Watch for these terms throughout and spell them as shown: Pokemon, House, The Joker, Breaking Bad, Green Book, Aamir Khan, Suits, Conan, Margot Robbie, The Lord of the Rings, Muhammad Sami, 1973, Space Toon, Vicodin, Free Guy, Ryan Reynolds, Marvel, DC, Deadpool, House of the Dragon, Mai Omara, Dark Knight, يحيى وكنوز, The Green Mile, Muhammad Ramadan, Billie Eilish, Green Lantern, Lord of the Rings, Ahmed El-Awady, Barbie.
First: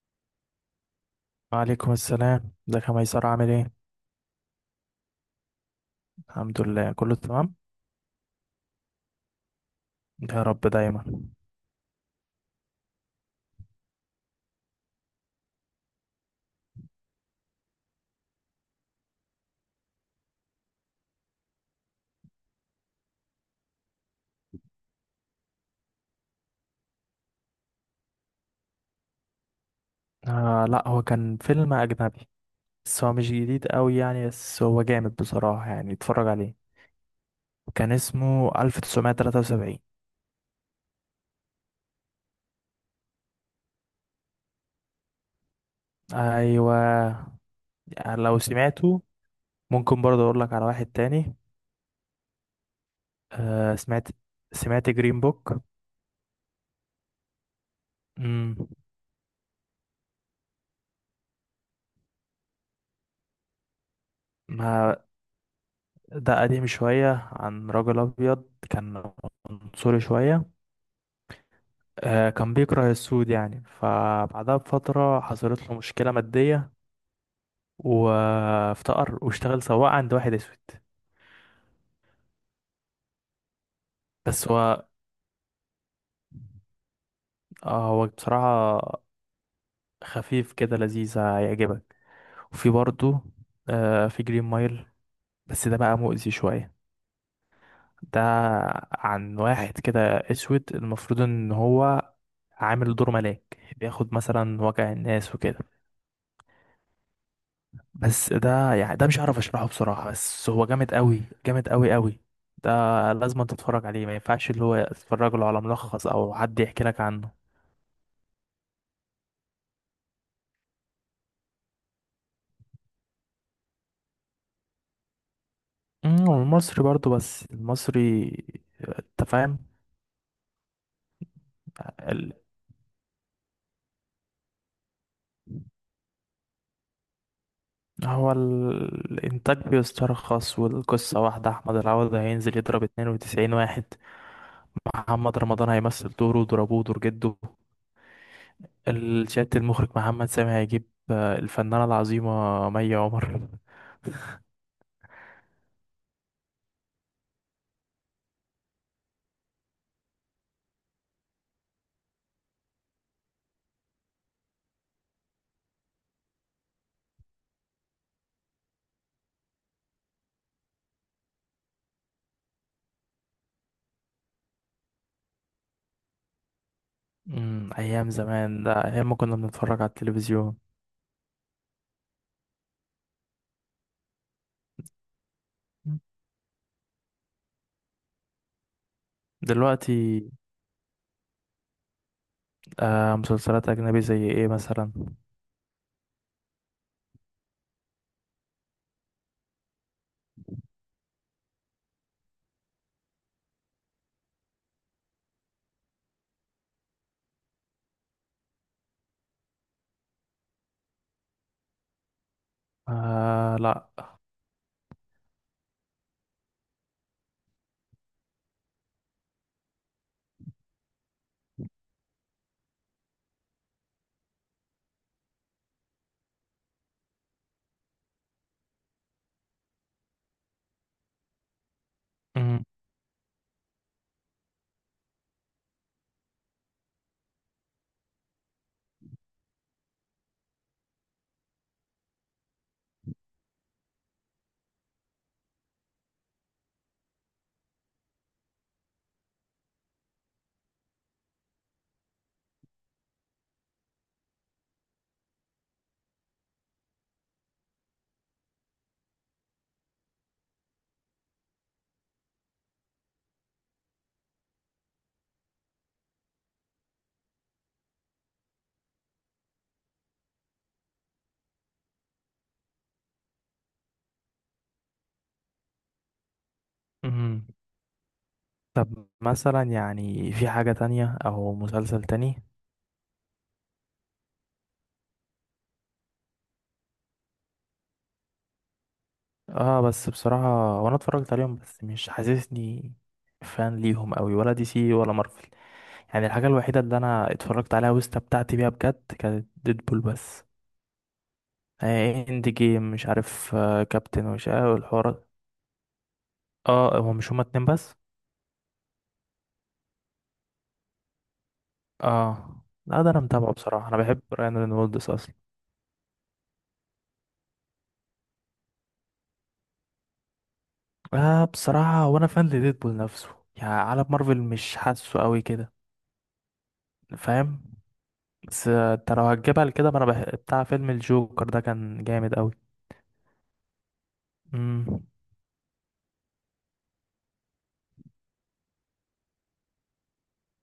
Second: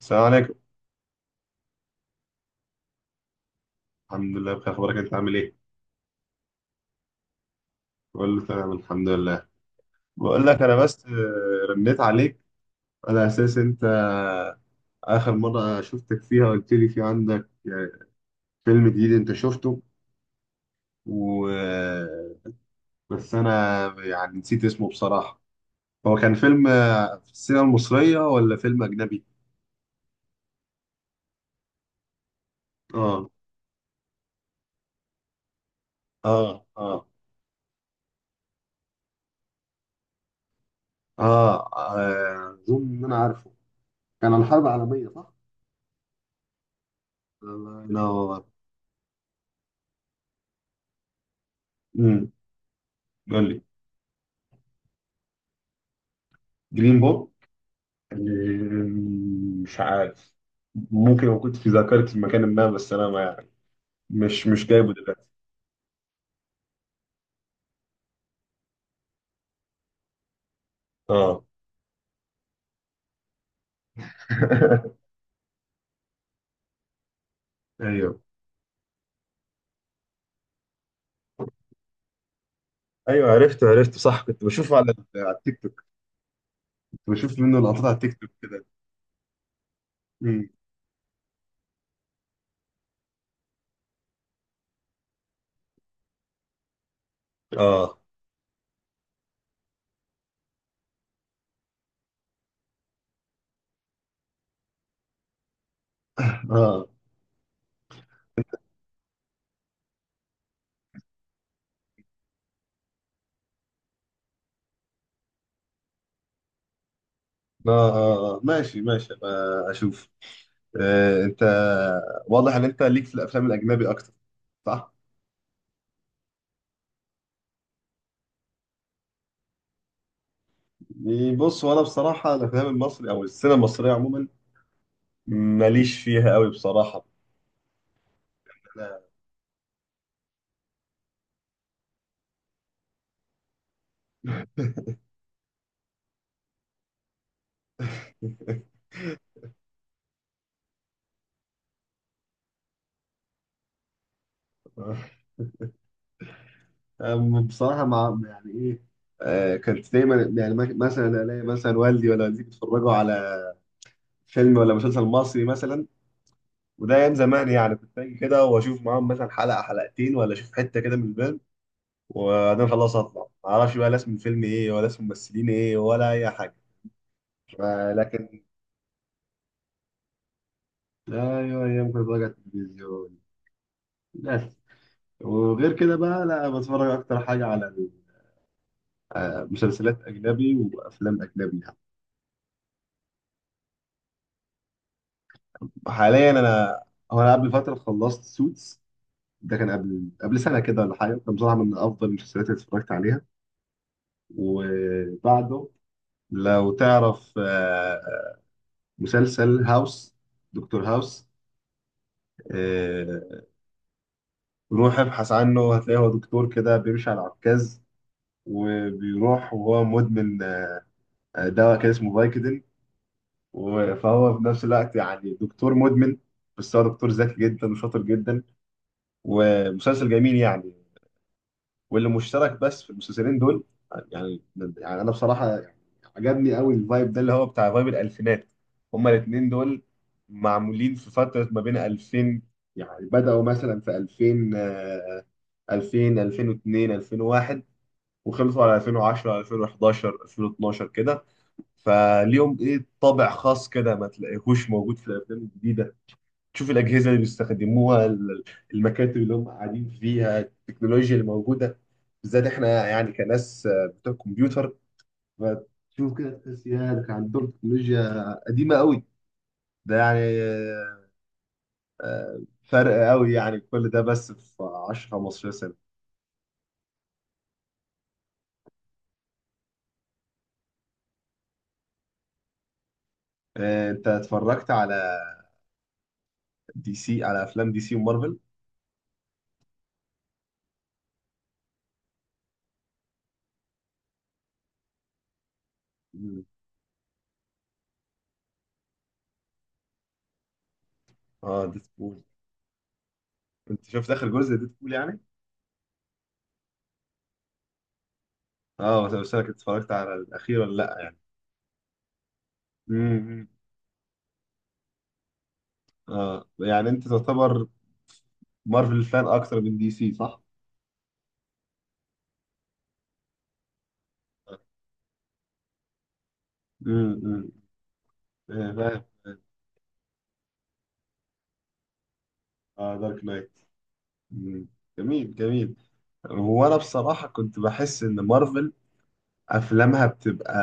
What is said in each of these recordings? السلام عليكم. وعليكم السلام. ده كان ميسر عامل ايه؟ الحمد لله، بخير. اخبارك؟ انت عامل ايه؟ الحمد لله كله تمام. بقول له تمام الحمد لله. يا بقول رب لك انا دايما. بس رنيت عليك على اساس انت اخر مره شفتك فيها قلت لي في عندك فيلم جديد انت شفته. و بس انا يعني نسيت اسمه بصراحه. هو كان فيلم في السينما المصريه ولا فيلم اجنبي؟ آه، لا هو كان فيلم اجنبي، بس هو اه مش جديد قوي يعني، بس هو جامد بصراحة يعني اتفرج عليه. اه. اه كان اسمه 1973. اه. اظن ان انا عارفه. كان عن الحرب العالميه، صح؟ ايوه، انا يعني لو أنا-. سمعته ممكن برضه اقول لك على واحد تاني. امم قول لي. آه سمعت جرين بوك. جرين بوك؟ امم، مش عارف. ممكن لو كنت في ذاكرتي مكان ما، بس انا ما يعني مش جايبه دلوقتي. ده قديم شوية عن رجل أبيض، كان عنصري شوية. اه. كان بيكره السود يعني، فبعدها بفترة حصلت له مشكلة مادية ايوه، وافتقر واشتغل سواق عند واحد أسود. ايوه، عرفته عرفته، صح. كنت بس بشوفه هو على التيك توك. كنت بشوف منه لقطات على هو التيك توك كده. بصراحة مم. خفيف كده لذيذ هيعجبك. وفي برضه في جرين مايل، بس ده بقى مؤذي شوية. اه ده عن واحد كده أسود، المفروض إن هو عامل دور ملاك بياخد مثلا وجع الناس وكده. اه. بس ده يعني ده مش هعرف اشرحه بصراحة، بس هو جامد قوي جامد قوي قوي. ده لازم تتفرج عليه، ما ينفعش اللي هو تتفرج له على ملخص او حد يحكي لك عنه. اه. ماشي ماشي، أبقى اشوف. انت واضح ان انت ليك في الافلام الاجنبي اكتر، صح؟ أمم، والمصري برضو بس المصري انت فاهم. يعني بص، وانا ال... بصراحه الافلام المصري او السينما المصريه عموما ماليش فيها قوي بصراحه. هو أنا-. الانتاج بيسترخص والقصة واحدة، احمد العوضي هينزل يضرب 92 واحد، محمد رمضان هيمثل دوره ضربوه دور جده، الشات المخرج محمد سامي هيجيب الفنانة العظيمة مي عمر. أم- بصراحة مع يعني إيه؟ كانت دايما، يعني مك- مثلا ألاقي مثلا والدي ولا والدتي بيتفرجوا على فيلم ولا مسلسل مصري مثلا. وده أيام زمان، يعني كنت أجي كده وأشوف معاهم مثلا حلقة حلقتين، ولا أشوف حتة كده من الفيلم، وبعدين خلاص أطلع، معرفش بقى لا اسم الفيلم إيه ولا اسم الممثلين إيه ولا أي حاجة. امم، ايام لكن زمان ده ايام ما كنا بنتفرج على التلفزيون. أيوه، أيام كنت بتفرج على التلفزيون بس. وغير كده مم. بقى لا، بتفرج أكتر حاجة على دلوقتي. مسلسلات أجنبي وأفلام أجنبي يعني. آه مسلسلات اجنبي زي ايه مثلا؟ حاليا انا، هو انا قبل فتره خلصت سوتس. ده كان قبل سنه كده ولا حاجه، كان بصراحه من افضل المسلسلات اللي اتفرجت عليها. وبعده، لو تعرف مسلسل هاوس، دكتور هاوس. آه، آه لا. روح ابحث عنه، هتلاقيه هو دكتور كده بيمشي على عكاز، وبيروح وهو مدمن دواء كده اسمه فايكودين. و- فهو في نفس الوقت يعني دكتور مدمن، بس هو دكتور ذكي جدا وشاطر جدا، ومسلسل جميل يعني. واللي مشترك امم. بس في المسلسلين دول، يعني انا بصراحه عجبني قوي الفايب ده، اللي هو بتاع فايب الالفينات. هما الاثنين دول معمولين في فتره ما بين 2000، يعني بداوا مثلا في 2000، 2000، 2002، 2001، وخلصوا على 2010، 2011، 2012 كده. فليهم ايه طابع خاص كده ما تلاقيهوش موجود في الافلام الجديده. تشوف الأجهزة اللي بيستخدموها، ال-، المكاتب اللي هم قاعدين فيها، التكنولوجيا اللي موجودة، بالذات احنا يعني كناس بتوع كمبيوتر، فتشوف كده تحس يا ده كان عندهم تكنولوجيا قديمة قوي. ده يعني آه، فرق قوي يعني. كل ده بس في 10 15 سنة. امم. طب مثلا يعني في حاجة تانية او مسلسل تاني؟ انت اتفرجت على دي سي، على افلام دي سي ومارفل؟ اه بس بصراحة وانا اتفرجت عليهم، بس مش حاسسني فان ليهم قوي، ولا دي سي ولا مارفل. يعني مم. الحاجة الوحيدة اللي انا اتفرجت عليها واستمتعت بيها بجد كانت ديدبول بس. اه، ديدبول. آه اند جيم مش عارف، آه انت شفت كابتن اخر وش، جزء آه ديدبول يعني؟ والحوارات. اه هو مش هما اتنين بس؟ اه، بس انا كنت اتفرجت على الاخير ولا لا؟ اه لا، ده انا امم. متابعه بصراحة، انا بحب رايان رينولدز اصلا. اه، يعني انت تعتبر مارفل فان اكتر من دي سي، صح؟ اه بصراحة وانا فان لديدبول نفسه، يعني عالم مارفل مش حاسه قوي كده امم. مم. فاهم. بس فاهم. انت لو هتجيبها لكده ما انا بتاع فيلم الجوكر، ده كان جامد قوي. اه، دارك نايت. مم. امم، جميل جميل. هو انا بصراحة كنت بحس ان مارفل افلامها بتبقى.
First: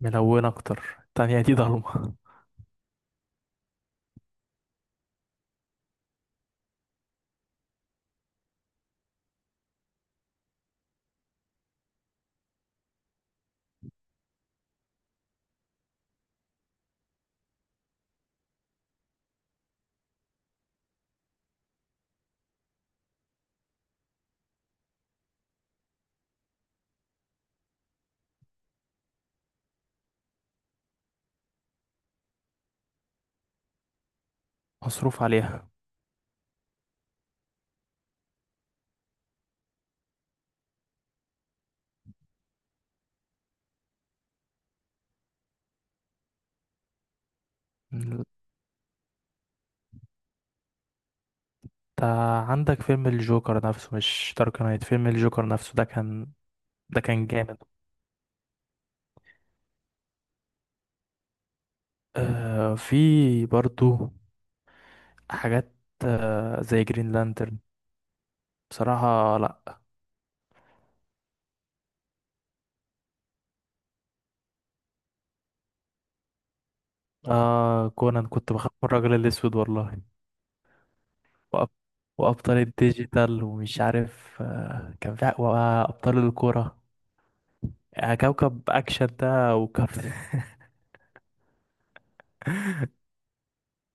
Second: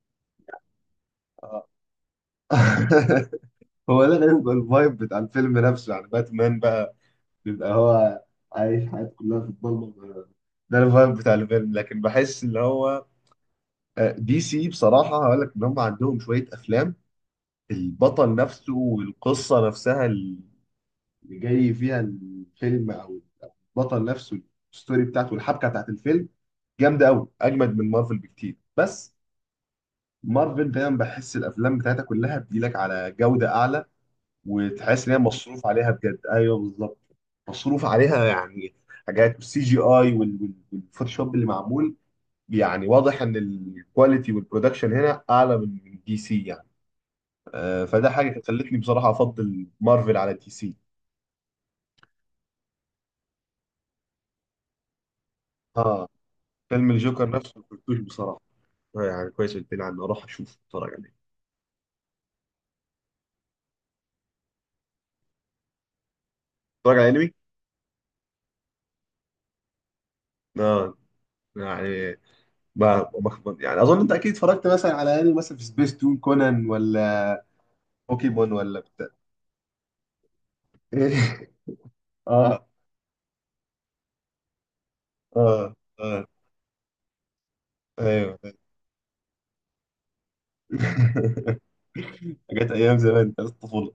ملون اكتر، التانية دي آه. ضلمة. هو ده غير بيبقى الفايب بتاع الفيلم نفسه. يعني باتمان بقى بيبقى هو عايش حياته كلها في الضلمة، ده الفايب بتاع الفيلم. لكن بحس ان هو دي سي بصراحة هقول لك ان هم عندهم شوية افلام، البطل نفسه والقصة نفسها اللي جاي فيها الفيلم، او البطل نفسه، الستوري بتاعته والحبكه بتاعت الفيلم جامده قوي، اجمد من مارفل بكتير. بس مارفل دايما بحس الافلام بتاعتها كلها بتجيلك على جوده اعلى، وتحس ان هي مصروف مصروف عليها. عليها بجد، ايوه بالظبط. مصروف عليها، يعني حاجات السي جي اي والفوتوشوب اللي معمول. يعني واضح ان الكواليتي والبرودكشن هنا اعلى من دي سي يعني. فده انت حاجه خلتني بصراحه افضل مارفل على دي سي. عندك فيلم الجوكر نفسه، مش دارك نايت، فيلم الجوكر نفسه ده اه. كان، فيلم ده كان الجوكر نفسه جامد. ما كنتوش بصراحه. يعني كويس قلت لي عنه، اروح اشوف اتفرج عليه. آه في برضو حاجات، زي اتفرج على جرين انمي. لانترن. بصراحة لا. اه، يعني ما يعني اظن انت اكيد اتفرجت مثلا على انمي، مثلا في سبيس تون، كونان اه. ولا آه كونان، بوكيمون كنت بخاف ولا من بتاع. الراجل الأسود والله. وأب... وأبطال اه الديجيتال ومش عارف، آه كان في اه. وأبطال اه. الكورة. آه ايوه. كوكب أكشن ده وكارت. جت ايام زمان بتاعت الطفوله.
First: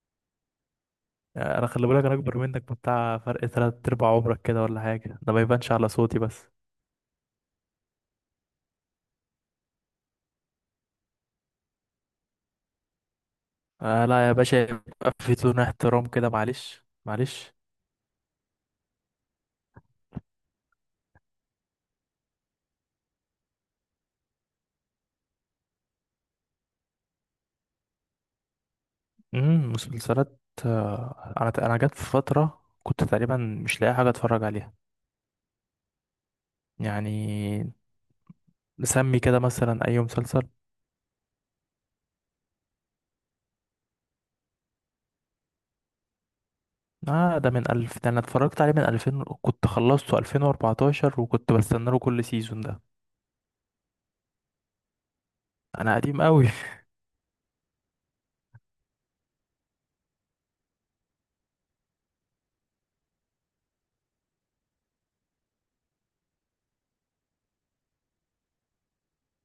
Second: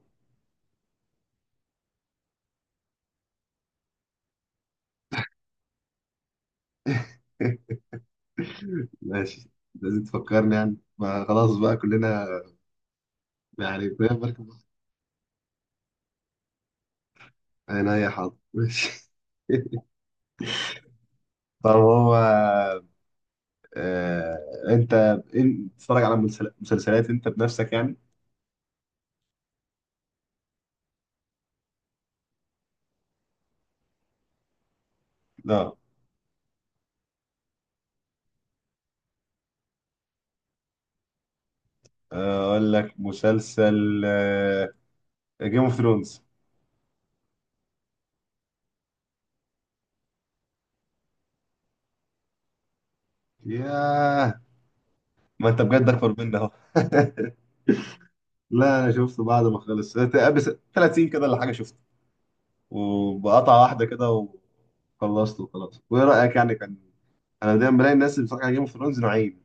آه أنا خلي بالك، أنا أكبر منك بتاع، فرق تلات أرباع عمرك كده ولا حاجة، ده ما يبانش على صوتي بس. ماشي. لازم تفكرني، يعني ما خلاص بقى كلنا يعني آه كلنا في لا يا مركب باشا، واحد. يبقى في تون احترام كده، معلش معلش. انا يا حاضر ماشي. طب هو آه انت إيه- بتتفرج على مسل- مسلسلات انت بنفسك يعني؟ مسلسلات. آه أنا جت في فترة كنت تقريبا مش لاقي حاجة أتفرج عليها. لا. يعني نسمي كده مثلا أي مسلسل. اقول لك مسلسل جيم اوف ثرونز. آه ده من ألف، ده أنا اتفرجت عليه من 2000، كنت خلصته 2014، وكنت بستنى له كل سيزون ده. ياه، ما انت بجد أنا اكبر قديم مني أوي. اهو. لا انا شفته بعد ما خلص بس 30 كده ولا حاجه، شفته وبقطعه واحده كده، وخلصته وخلاص. وايه رايك يعني، كان؟ انا دايما بلاقي الناس اللي بتتفرج على جيم اوف ثرونز نوعين.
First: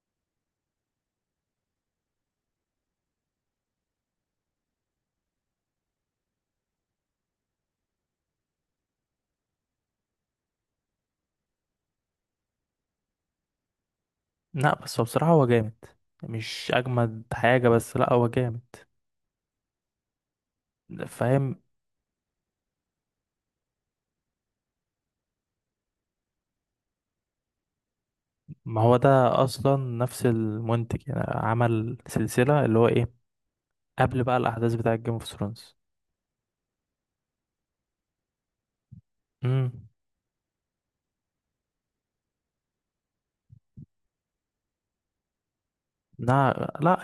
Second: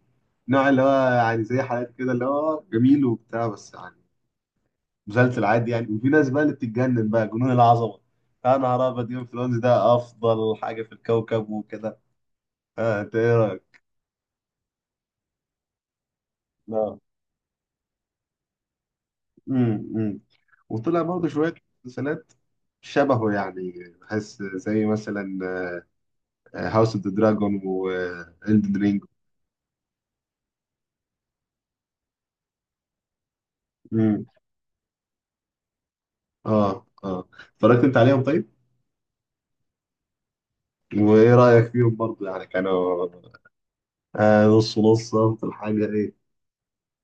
نوع اللي هو يعني زي حالات كده، اللي هو جميل وبتاع بس، يعني مسلسل عادي يعني. وفي ناس بقى اللي بتتجنن بقى جنون العظمه، يا نهار ابيض جيم اوف ثرونز ده افضل حاجه في الكوكب وكده. انت ايه رايك؟ لأ بس هو بصراحة هو جامد، مش لا. أجمد حاجة، بس لأ هو جامد امم. وطلع برضه شوية فاهم. مسلسلات شبهه يعني، بحس زي مثلا هاوس اوف ذا دراجون ما وإلدن هو رينج. ده أصلا نفس المنتج، يعني عمل سلسلة اللي هو إيه قبل امم. بقى الأحداث بتاعة جيم اوف ثرونز. اه اه. اتفرجت انت عليهم طيب؟ امم. وايه رأيك فيهم برضه، يعني كانوا نص نص في الحاجة ايه؟ لا لا،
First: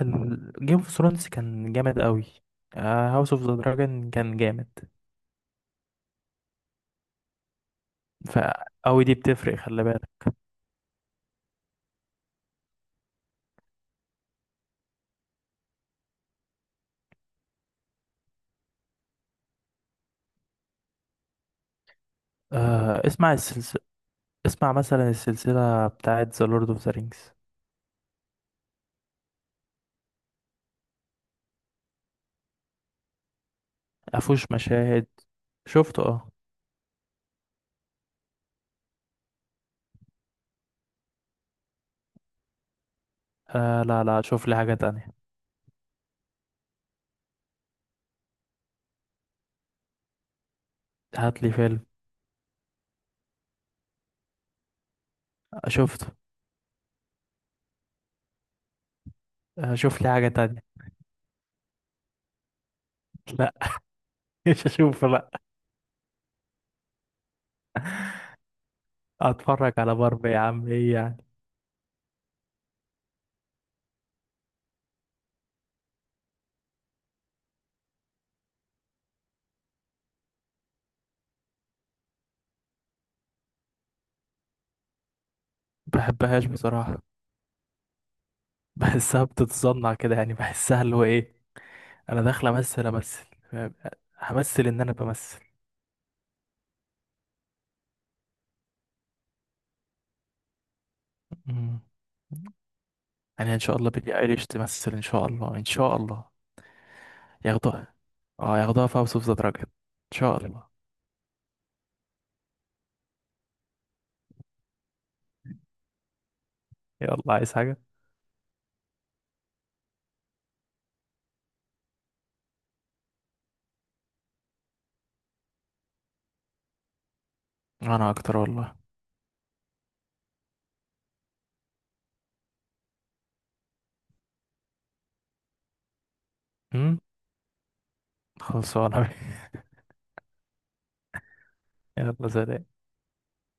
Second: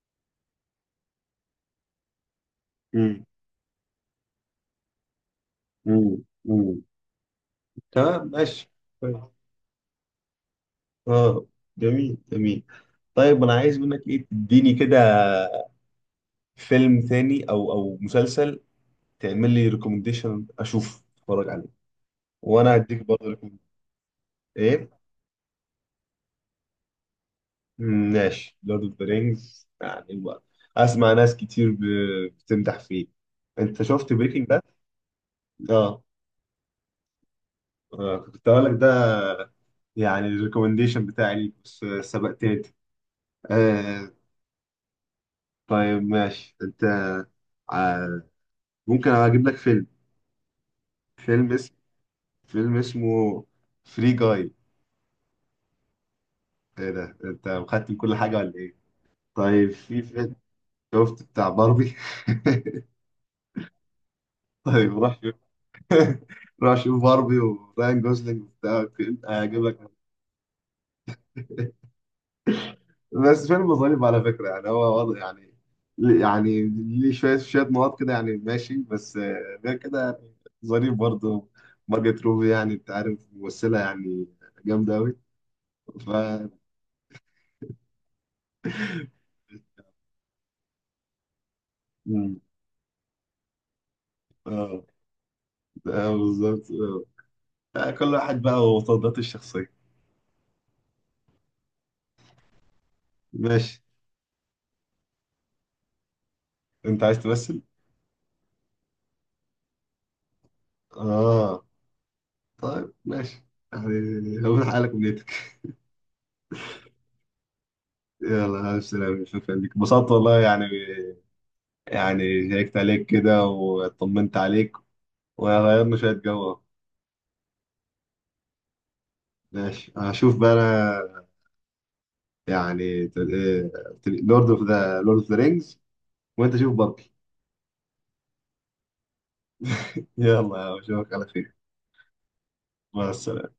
جيم اوف ثرونز كان جامد أوي، امم. هاوس اوف ذا دراجون كان جامد. امم. امم. تمام ف ماشي. أوي دي طيب. بتفرق خلي بالك. اه. جميل جميل. طيب انا عايز منك ايه، تديني كده فيلم ثاني او مسلسل، تعمل لي ريكومنديشن اشوف اتفرج عليه، وانا هديك آه برضه اسمع رقم-. السلسلة، اسمع ايه. مثلا السلسلة بتاعت The Lord of the Rings. مم، ماشي، لورد اوف ذا رينجز يعني بقى. اسمع ناس كتير ب- بتمدح فيه. انت شفت مفهوش بريكنج باد؟ مشاهد، اه. شفته اه. كنت هقول لك ده، يعني الريكومنديشن بتاعي ليك، بس سبقتني انت. لا آه. لا، شوف لي حاجة تانية. طيب ماشي. انت آه ممكن اجيب لك فيلم، هات لي فيلم اسم، فيلم. فيلم اسمه فري جاي. آه شفته. ايه ده انت مختم كل حاجه ولا ايه؟ طيب آه، في شوف لي حاجة فيلم، تانية. شفت بتاع باربي؟ لا. مش طيب هشوفه روح. لا. راح اشوف باربي وراين جوزلينج وبتاع. هجيب اتفرج لك على باربي يا عم ايه يعني. بس فيلم ظريف على فكره، يعني هو وضع يعني، يعني ليه شويه شويه نقط كده يعني ماشي، بس غير كده يعني ظريف برضه. مارجت روبي، يعني انت عارف ممثله يعني جامده قوي. ف بحبهاش بصراحة، بحسها بتتصنع كده، يعني بحسها اللي هو ايه، انا مم. داخل امثل امثل فاهم؟ همثل ان اه. انا بمثل. بالظبط. آه. كل واحد بقى وتفضيلاته الشخصيه. مم. يعني ان شاء ماشي. الله بيلي ايليش تمثل، ان شاء الله ان شاء الله انت عايز تمثل؟ ياخدوها. اه ياخدوها في هاوس اوف ذا دراجون ان شاء الله. اه. طيب ماشي. يعني هو حالك ونيتك. يلا عايز حاجة. يلا ألف سلامة، شكرا لك، انبسطت والله يعني، يعني شيكت عليك كده وطمنت عليك وغيرنا شوية جو. انا اكتر والله. ماشي هشوف بقى أنا، يعني لورد اوف ذا رينجز، وأنت شوف امم، باربي. خلصانه. يلا أشوفك على خير. يلا سلام. مع السلامة.